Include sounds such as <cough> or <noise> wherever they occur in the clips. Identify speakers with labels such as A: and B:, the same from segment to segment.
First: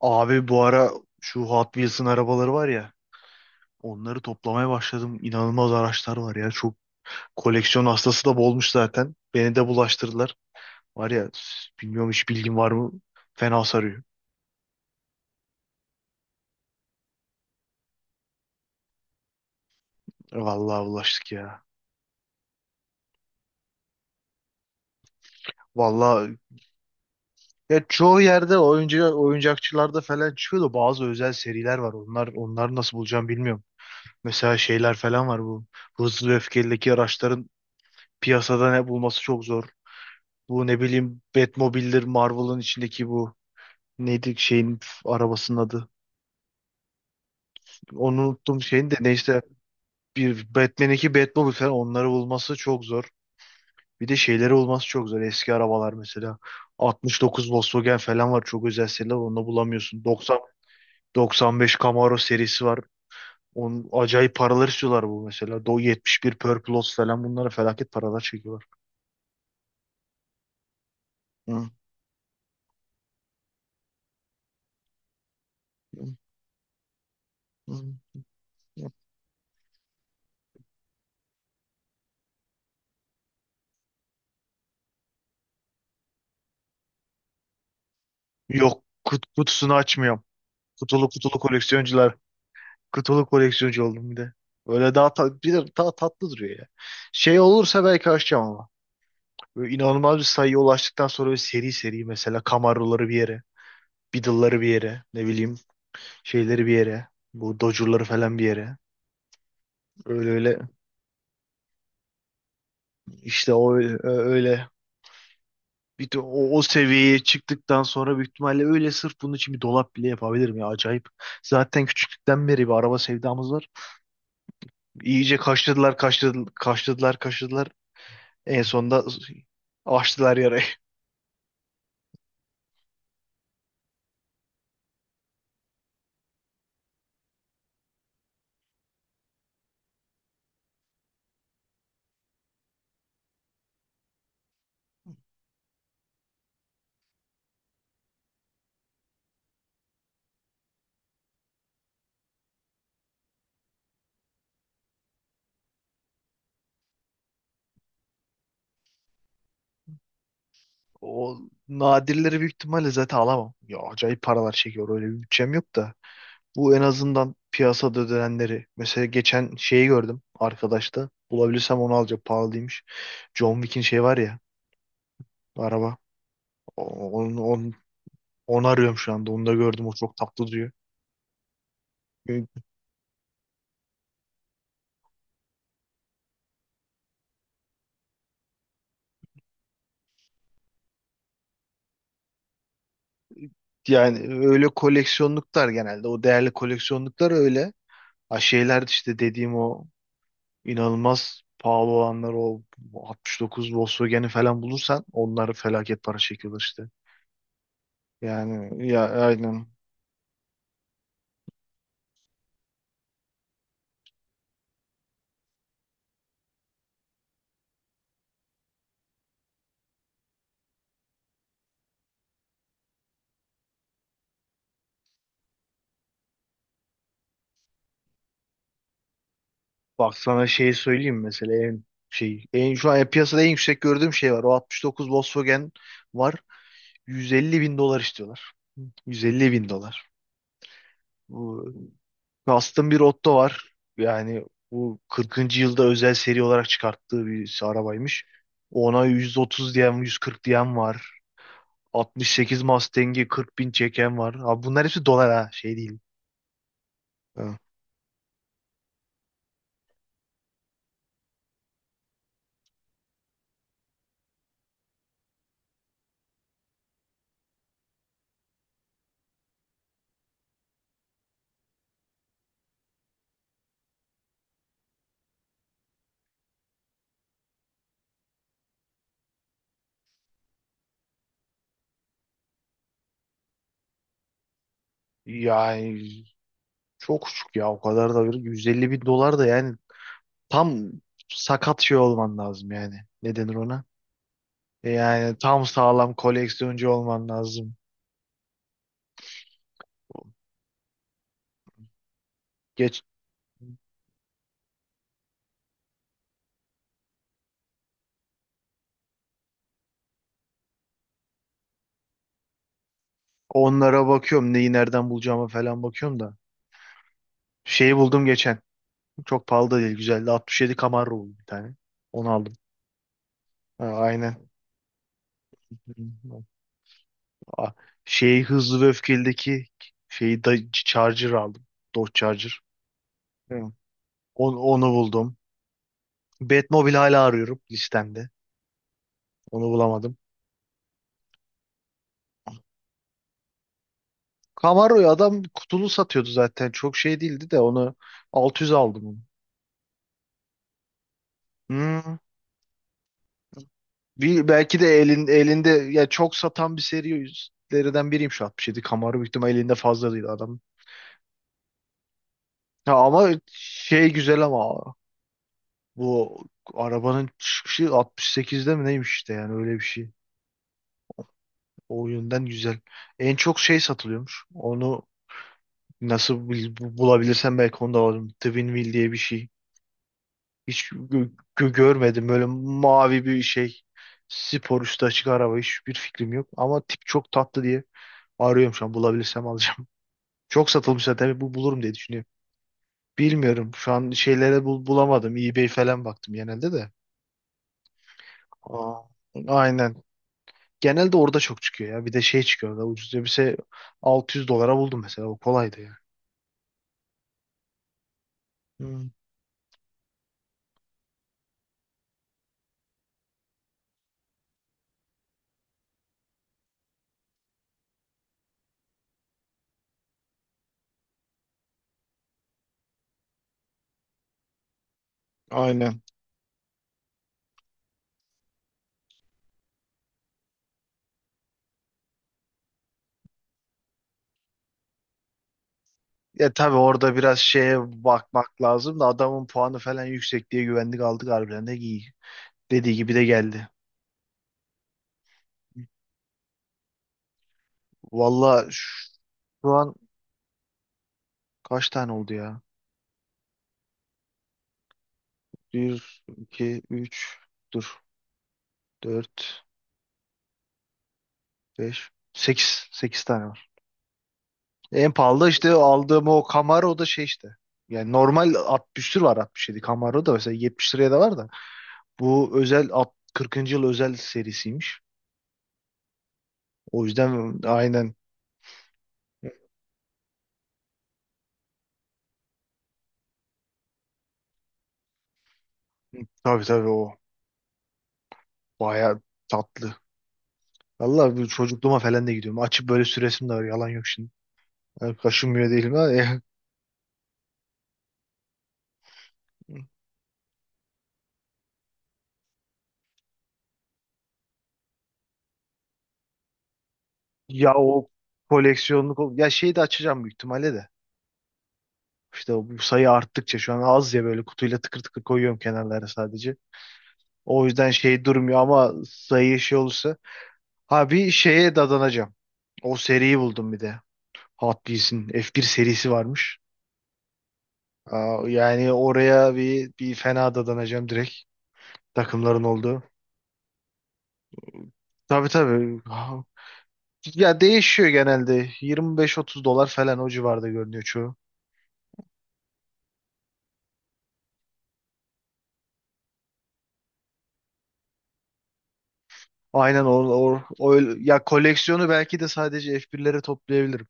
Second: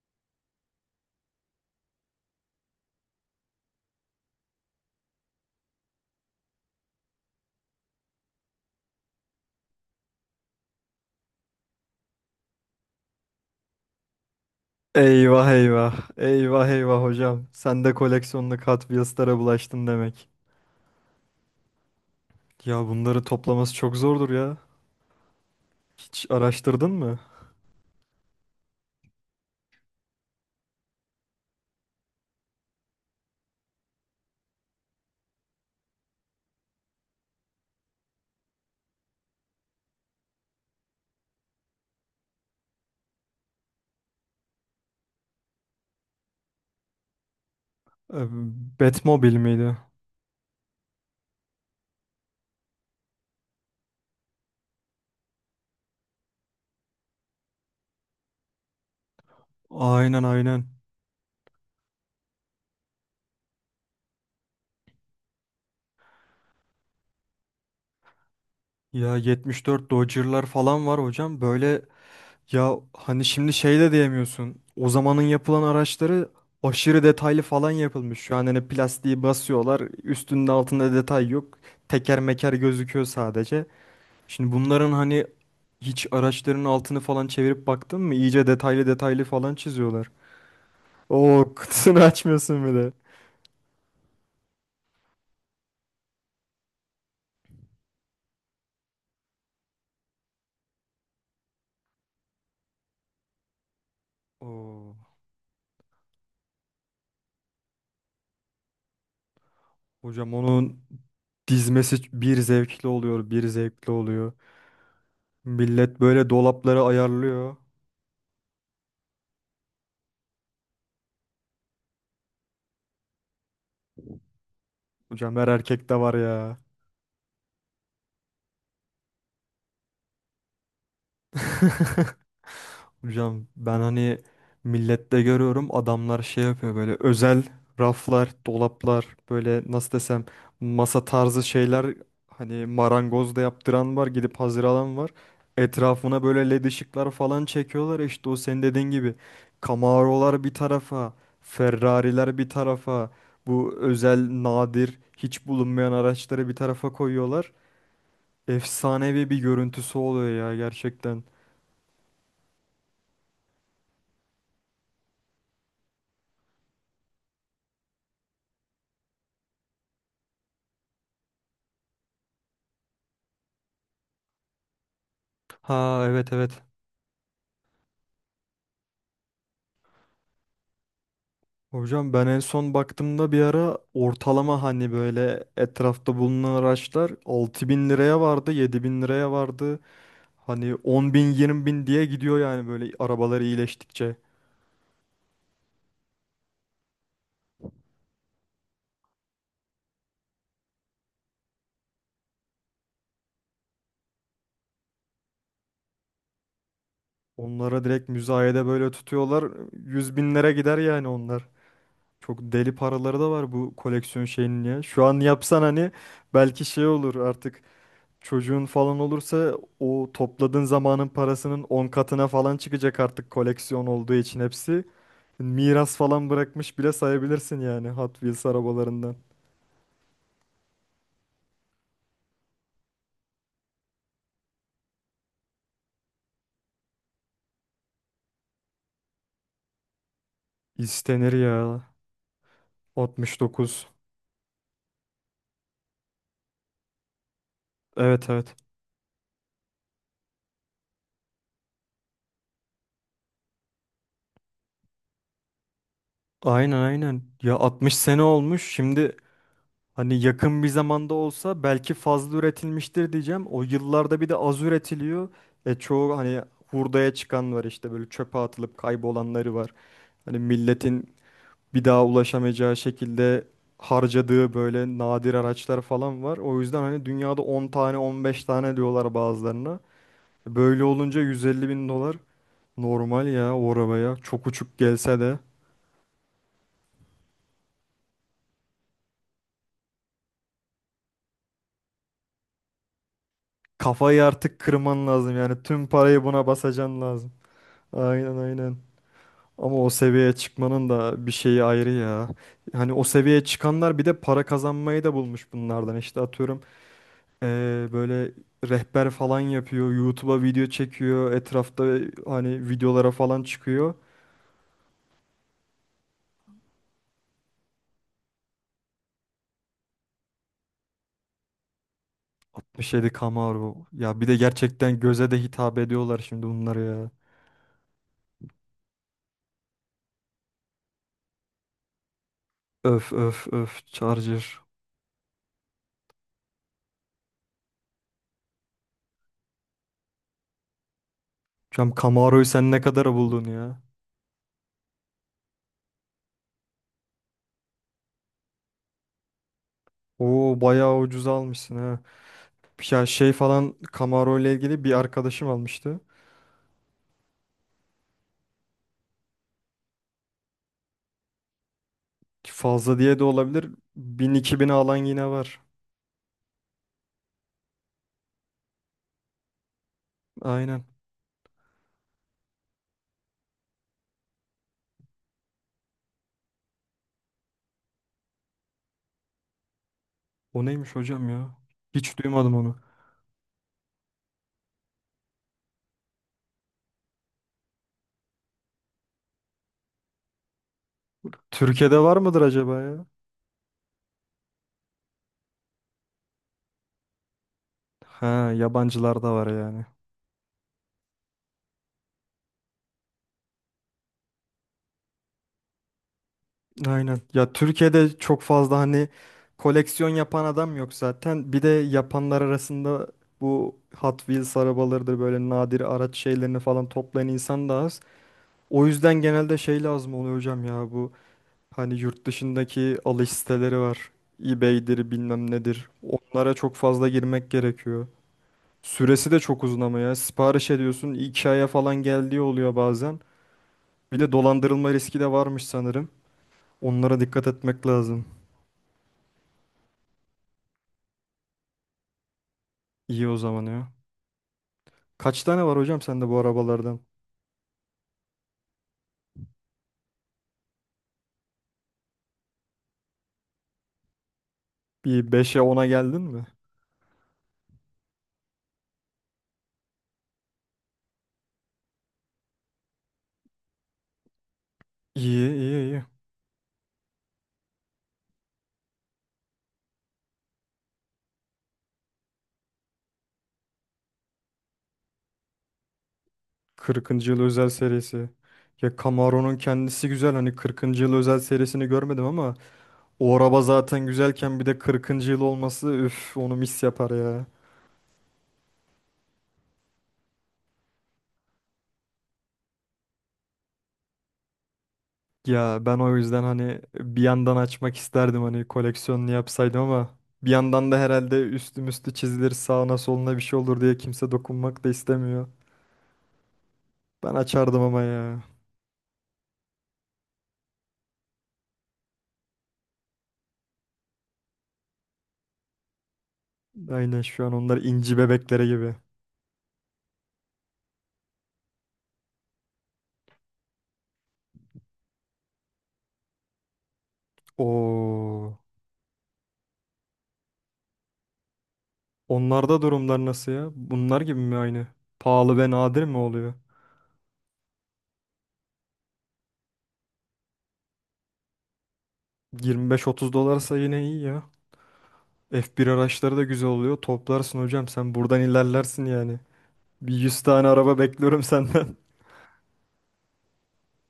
A: Abi bu ara şu Hot Wheels'ın arabaları var ya, onları toplamaya başladım. İnanılmaz araçlar var ya. Çok koleksiyon hastası da bolmuş zaten. Beni de bulaştırdılar. Var ya, bilmiyorum, hiç bilgin var mı? Fena sarıyor.
B: Eyvah eyvah. Eyvah eyvah hocam. Sen de koleksiyonlu Catwheels'lara bulaştın demek.
A: Vallahi bulaştık ya.
B: Ya bunları toplaması çok zordur ya. Hiç
A: Vallahi,
B: araştırdın mı?
A: ya çoğu yerde oyuncakçılarda falan çıkıyor da bazı özel seriler var. Onları nasıl bulacağım bilmiyorum. Mesela şeyler falan var bu. Hızlı ve Öfkeli'deki araçların piyasada ne bulması çok zor. Bu, ne bileyim, Batmobile'dir, Marvel'ın içindeki bu. Neydi şeyin arabasının adı? Onu
B: Ee,
A: unuttum, şeyin de,
B: Batmobile
A: neyse,
B: miydi?
A: bir Batman 2 Batmobile falan, onları bulması çok zor. Bir de şeyleri bulması çok zor. Eski arabalar mesela, 69 Volkswagen falan var, çok özel seriler, onu bulamıyorsun.
B: Aynen
A: 90
B: aynen.
A: 95 Camaro serisi var. Onun acayip paralar istiyorlar, bu mesela. 71 Purple Lotus falan, bunlara felaket paralar çekiyorlar.
B: Ya 74 Dodge'lar falan var hocam.
A: Hı,
B: Böyle ya hani şimdi şey de diyemiyorsun. O zamanın yapılan
A: hı,
B: araçları aşırı detaylı falan
A: hı.
B: yapılmış. Şu an hani plastiği basıyorlar. Üstünde altında detay yok. Teker meker gözüküyor sadece. Şimdi bunların hani, hiç araçların altını falan çevirip baktın mı? İyice
A: Yok,
B: detaylı detaylı falan
A: kutusunu
B: çiziyorlar.
A: açmıyorum. Kutulu kutulu
B: Oo, kutusunu <laughs>
A: koleksiyoncular.
B: açmıyorsun bile.
A: Kutulu koleksiyoncu oldum bir de. Böyle bir de daha tatlı duruyor ya. Şey olursa belki açacağım ama. Böyle inanılmaz bir sayıya ulaştıktan sonra, böyle seri seri mesela, Camaro'ları bir yere, Beetle'ları bir
B: Oo,
A: yere, ne bileyim şeyleri bir yere, bu Dodge'ları falan bir yere. Öyle
B: hocam
A: öyle
B: onun dizmesi bir zevkli oluyor, bir
A: işte
B: zevkli oluyor.
A: öyle,
B: Millet
A: bir de
B: böyle
A: o
B: dolapları
A: seviyeye
B: ayarlıyor.
A: çıktıktan sonra büyük ihtimalle öyle sırf bunun için bir dolap bile yapabilirim ya, acayip. Zaten küçüklükten beri bir araba sevdamız var. İyice
B: Hocam her
A: kaşladılar,
B: erkekte var
A: kaşladılar,
B: ya.
A: kaşladılar, kaşladılar. En sonunda açtılar yarayı.
B: <laughs> Hocam ben hani millette görüyorum, adamlar şey yapıyor böyle özel raflar, dolaplar, böyle nasıl desem masa tarzı şeyler, hani marangoz da yaptıran var, gidip hazır alan var. Etrafına böyle led ışıklar falan çekiyorlar, işte o senin dediğin gibi Camaro'lar bir tarafa, Ferrari'ler bir tarafa, bu özel nadir hiç bulunmayan araçları bir tarafa koyuyorlar. Efsanevi bir görüntüsü oluyor ya gerçekten.
A: O nadirleri büyük ihtimalle zaten alamam. Ya acayip paralar çekiyor. Öyle bir bütçem yok da. Bu en azından piyasada ödenenleri. Mesela geçen şeyi gördüm arkadaşta. Bulabilirsem onu alacağım. Pahalıymış. John Wick'in şey var ya, araba.
B: Ha, evet evet.
A: O- Onu, onu, onu arıyorum şu anda. Onu da gördüm. O çok tatlı duruyor.
B: Hocam ben en son baktığımda bir ara ortalama hani böyle etrafta bulunan araçlar 6.000 liraya vardı, 7.000 liraya vardı. Hani 10.000, 20.000 diye gidiyor yani böyle arabalar iyileştikçe.
A: Yani öyle koleksiyonluklar genelde. O değerli koleksiyonluklar öyle. Ha, şeyler işte dediğim o, İnanılmaz pahalı olanlar o 69 Volkswagen'i falan bulursan, onları felaket para çekiyorlar işte.
B: Onlara direkt müzayede
A: Yani
B: böyle
A: ya,
B: tutuyorlar.
A: aynen.
B: 100 binlere gider yani onlar. Çok deli paraları da var bu koleksiyon şeyinin ya. Şu an yapsan hani belki şey olur artık, çocuğun falan olursa o topladığın zamanın parasının 10 katına falan çıkacak artık koleksiyon olduğu için hepsi. Miras falan bırakmış bile sayabilirsin yani Hot Wheels arabalarından.
A: Bak sana şeyi söyleyeyim, mesela en şu an piyasada en yüksek gördüğüm şey var. O 69 Volkswagen var. 150 bin dolar istiyorlar. 150 bin dolar.
B: İstenir
A: Bu
B: ya.
A: Custom bir Otto var.
B: 69.
A: Yani bu 40. yılda özel seri olarak çıkarttığı bir arabaymış.
B: Evet evet.
A: Ona 130 diyen, 140 diyen var. 68 Mustang'i 40 bin çeken var. Abi, bunlar hepsi dolar ha, şey değil.
B: Aynen aynen. Ya
A: Ha.
B: 60 sene olmuş. Şimdi hani yakın bir zamanda olsa belki fazla üretilmiştir diyeceğim. O yıllarda bir de az üretiliyor. E, çoğu hani hurdaya çıkan var, işte böyle çöpe atılıp kaybolanları var. Hani milletin bir daha ulaşamayacağı şekilde harcadığı böyle nadir araçlar falan var. O yüzden hani dünyada 10 tane 15 tane diyorlar bazılarına. Böyle olunca 150 bin dolar normal ya o arabaya. Çok uçuk gelse de.
A: Yani çok küçük ya, o kadar da bir 150 bin dolar da yani tam sakat şey olman lazım yani. Ne denir ona?
B: Kafayı artık kırman lazım
A: Yani
B: yani,
A: tam
B: tüm
A: sağlam
B: parayı buna
A: koleksiyoncu
B: basacan
A: olman
B: lazım.
A: lazım.
B: Aynen aynen. Ama o seviyeye çıkmanın da bir şeyi ayrı ya. Hani
A: Geç
B: o seviyeye çıkanlar bir de para kazanmayı da bulmuş bunlardan. İşte atıyorum böyle rehber falan yapıyor. YouTube'a video çekiyor. Etrafta hani videolara falan çıkıyor.
A: Onlara bakıyorum, neyi nereden bulacağıma falan bakıyorum da. Şeyi buldum geçen. Çok pahalı da değil, güzeldi. 67 Camaro buldum bir tane. Onu aldım.
B: 67
A: Ha,
B: Camaro. Ya bir de
A: aynen.
B: gerçekten göze de hitap ediyorlar şimdi bunlar ya.
A: Aa, şey, hızlı ve öfkelideki şeyi da Charger aldım. Dodge Charger.
B: Öf öf
A: Hı.
B: öf
A: Onu,
B: Charger.
A: onu buldum. Batmobile hala arıyorum listemde. Onu bulamadım.
B: Hocam Camaro'yu sen ne kadara buldun ya?
A: Camaro'yu adam kutulu satıyordu zaten. Çok şey değildi de, onu 600 aldım onu.
B: Oo, bayağı ucuza almışsın ha.
A: Hmm.
B: Ya şey falan Camaro ile
A: Belki
B: ilgili
A: de
B: bir arkadaşım
A: elinde
B: almıştı.
A: ya, çok satan bir serilerden biriyim şu 67. Camaro büyük ihtimal elinde fazla değil adam.
B: Ki
A: Ya
B: fazla diye de
A: ama
B: olabilir.
A: şey güzel
B: 1000-2000'e
A: ama
B: alan yine var.
A: bu arabanın çıkışı 68'de mi neymiş işte, yani öyle bir şey.
B: Aynen.
A: O yönden güzel. En çok şey satılıyormuş. Onu nasıl bulabilirsem belki onu da alırım. Twin diye bir şey.
B: O
A: Hiç
B: neymiş hocam ya? Hiç
A: görmedim. Böyle
B: duymadım onu.
A: mavi bir şey. Spor üstü açık araba. Hiçbir fikrim yok. Ama tip çok tatlı diye arıyorum şu an. Bulabilirsem alacağım. <laughs> Çok satılmış zaten. Bu bulurum diye
B: Türkiye'de var
A: düşünüyorum.
B: mıdır acaba ya?
A: Bilmiyorum. Şu an şeylere bulamadım. eBay falan baktım genelde de.
B: Ha,
A: Aa,
B: yabancılarda var yani.
A: aynen. Genelde orada çok çıkıyor ya. Bir de şey çıkıyor orada. Ucuz elbise 600 dolara buldum mesela. O kolaydı
B: Aynen. Ya Türkiye'de çok fazla hani
A: ya.
B: koleksiyon yapan adam yok zaten. Bir de yapanlar arasında bu Hot Wheels arabalarıdır, böyle nadir araç şeylerini falan toplayan insan da az. O yüzden genelde şey lazım oluyor hocam ya, bu hani yurt dışındaki alış siteleri var. eBay'dir bilmem nedir.
A: Aynen.
B: Onlara çok fazla girmek gerekiyor. Süresi de çok uzun ama ya. Sipariş ediyorsun 2 aya falan geldiği oluyor bazen. Bir de dolandırılma riski de varmış sanırım.
A: Ya tabii orada
B: Onlara
A: biraz
B: dikkat
A: şeye
B: etmek lazım.
A: bakmak lazım da, adamın puanı falan yüksek diye güvendik aldık, harbiden de iyi. Dediği gibi de
B: İyi o zaman
A: geldi.
B: ya. Kaç tane var hocam sende bu arabalardan?
A: Valla şu an kaç tane oldu ya?
B: Bir beşe ona
A: Bir,
B: geldin mi?
A: iki, üç, dur, dört, beş, sekiz, 8 tane var. En pahalı
B: İyi
A: da işte
B: iyi iyi.
A: aldığım o Camaro da şey işte. Yani normal 60 tür var, 67 Camaro da mesela 70 liraya da var da. Bu özel 40. yıl özel serisiymiş. O
B: 40. yıl
A: yüzden
B: özel
A: aynen.
B: serisi. Ya Camaro'nun kendisi güzel, hani 40. yıl özel serisini görmedim ama o araba zaten güzelken bir de 40. yıl olması, üf onu
A: Tabii
B: mis
A: tabii
B: yapar
A: o.
B: ya.
A: Baya tatlı. Vallahi bu çocukluğuma falan da gidiyorum. Açıp böyle süresim de var. Yalan yok şimdi. Yani kaşınmıyor
B: Ya
A: değilim
B: ben
A: ha.
B: o yüzden hani bir yandan açmak isterdim hani koleksiyonunu yapsaydım, ama bir yandan da herhalde üstüm üstü müstü çizilir, sağına soluna bir şey olur diye kimse dokunmak da istemiyor. Ben
A: Ya
B: açardım ama
A: o
B: ya.
A: koleksiyonluk ya şeyi de açacağım büyük ihtimalle de. İşte bu sayı arttıkça şu an az ya, böyle kutuyla tıkır tıkır koyuyorum kenarlara sadece.
B: Aynen şu an
A: O
B: onlar
A: yüzden
B: inci
A: şey durmuyor
B: bebeklere
A: ama
B: gibi.
A: sayı şey olursa. Ha, bir şeye dadanacağım. O seriyi buldum bir de. Hot Wheels'in F1 serisi varmış. Aa,
B: Oo.
A: yani oraya bir fena dadanacağım direkt. Takımların
B: Onlarda
A: olduğu.
B: durumlar nasıl ya? Bunlar gibi mi aynı?
A: Tabii
B: Pahalı ve
A: tabii.
B: nadir mi oluyor?
A: Ya değişiyor genelde. 25-30 dolar falan o civarda görünüyor çoğu.
B: 25-30 dolarsa yine iyi ya. F1 araçları da güzel oluyor. Toplarsın hocam, sen buradan ilerlersin yani.
A: Aynen
B: Bir 100 tane
A: o
B: araba bekliyorum
A: ya,
B: senden.
A: koleksiyonu belki de sadece F1'lere toplayabilirim.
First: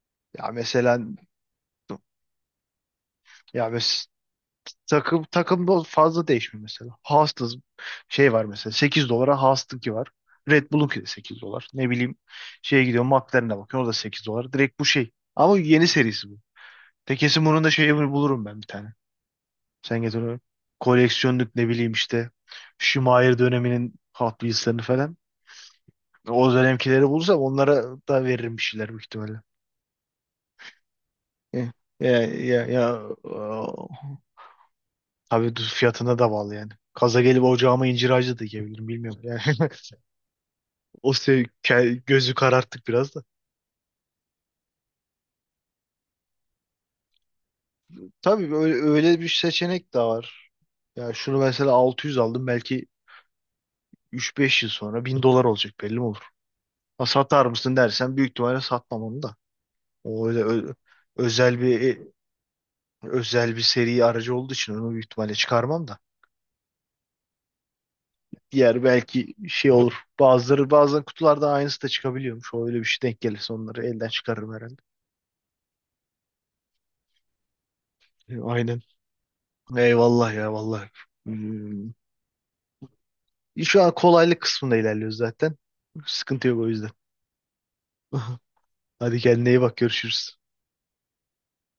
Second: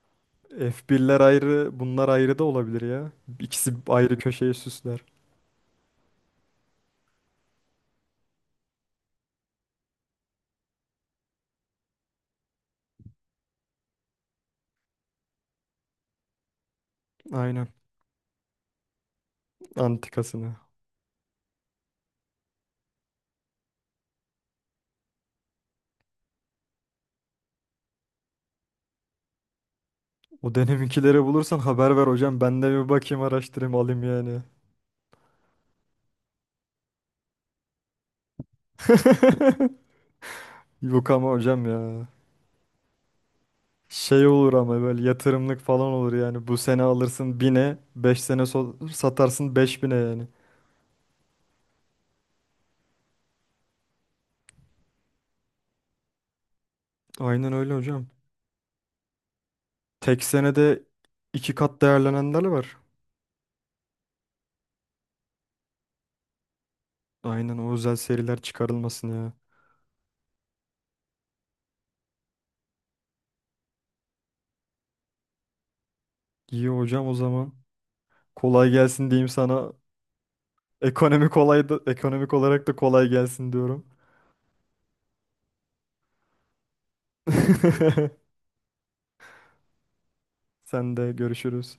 B: <laughs>
A: Ya mesela
B: F1'ler ayrı, bunlar ayrı da olabilir ya.
A: ya
B: İkisi
A: mes
B: ayrı köşeyi süsler.
A: takım takımda fazla değişmiyor mesela. Haas'ta şey var mesela 8 dolara Haas'tınki var. Red Bull'unki de 8 dolar. Ne bileyim şeye gidiyor, McLaren'e bakıyor, o da 8 dolar. Direkt bu şey. Ama yeni serisi bu. Tekesi bunun
B: Aynen.
A: da şeyi bulurum ben bir tane. Sen getir onu.
B: Antikasını.
A: Koleksiyonluk ne bileyim işte. Schumacher döneminin Hot Wheels'lerini falan. O dönemkileri bulursam onlara da veririm bir şeyler büyük ihtimalle.
B: O döneminkileri bulursan
A: Ya,
B: haber ver
A: ya,
B: hocam. Ben
A: ya,
B: de
A: ya,
B: bir bakayım, araştırayım, alayım yani.
A: tabii düz fiyatına da bağlı yani. Kaza gelip ocağıma incir ağacı da dikebilirim, bilmiyorum. Yani <laughs>
B: <laughs> Yok ama hocam ya.
A: gözü kararttık biraz da.
B: Şey olur ama böyle yatırımlık falan olur yani. Bu sene alırsın bin'e, 5 sene
A: Tabii, öyle öyle bir
B: satarsın beş
A: seçenek
B: bin'e
A: de
B: yani.
A: var. Ya şunu mesela 600 aldım, belki 3-5 yıl sonra 1000 dolar olacak, belli mi olur? Ha, satar
B: Aynen öyle
A: mısın
B: hocam.
A: dersen büyük ihtimalle satmam onu da.
B: Tek
A: O öyle ö-
B: senede iki
A: özel bir
B: kat
A: e,
B: değerlenenler var.
A: özel bir seri aracı olduğu için onu büyük ihtimalle çıkarmam da.
B: Aynen o özel seriler
A: Diğer
B: çıkarılmasın ya.
A: belki şey olur. Bazıları bazen kutularda aynısı da çıkabiliyormuş. O, öyle bir şey denk gelirse onları elden çıkarırım herhalde.
B: İyi hocam o zaman. Kolay
A: Aynen.
B: gelsin diyeyim sana.
A: Eyvallah ya, vallahi.
B: Ekonomi kolay da,
A: Hmm.
B: ekonomik olarak da kolay gelsin
A: Şu
B: diyorum.
A: an kolaylık kısmında ilerliyoruz zaten. Sıkıntı yok o yüzden.
B: <laughs>
A: <laughs> Hadi, kendine iyi bak, görüşürüz.
B: Sen de görüşürüz.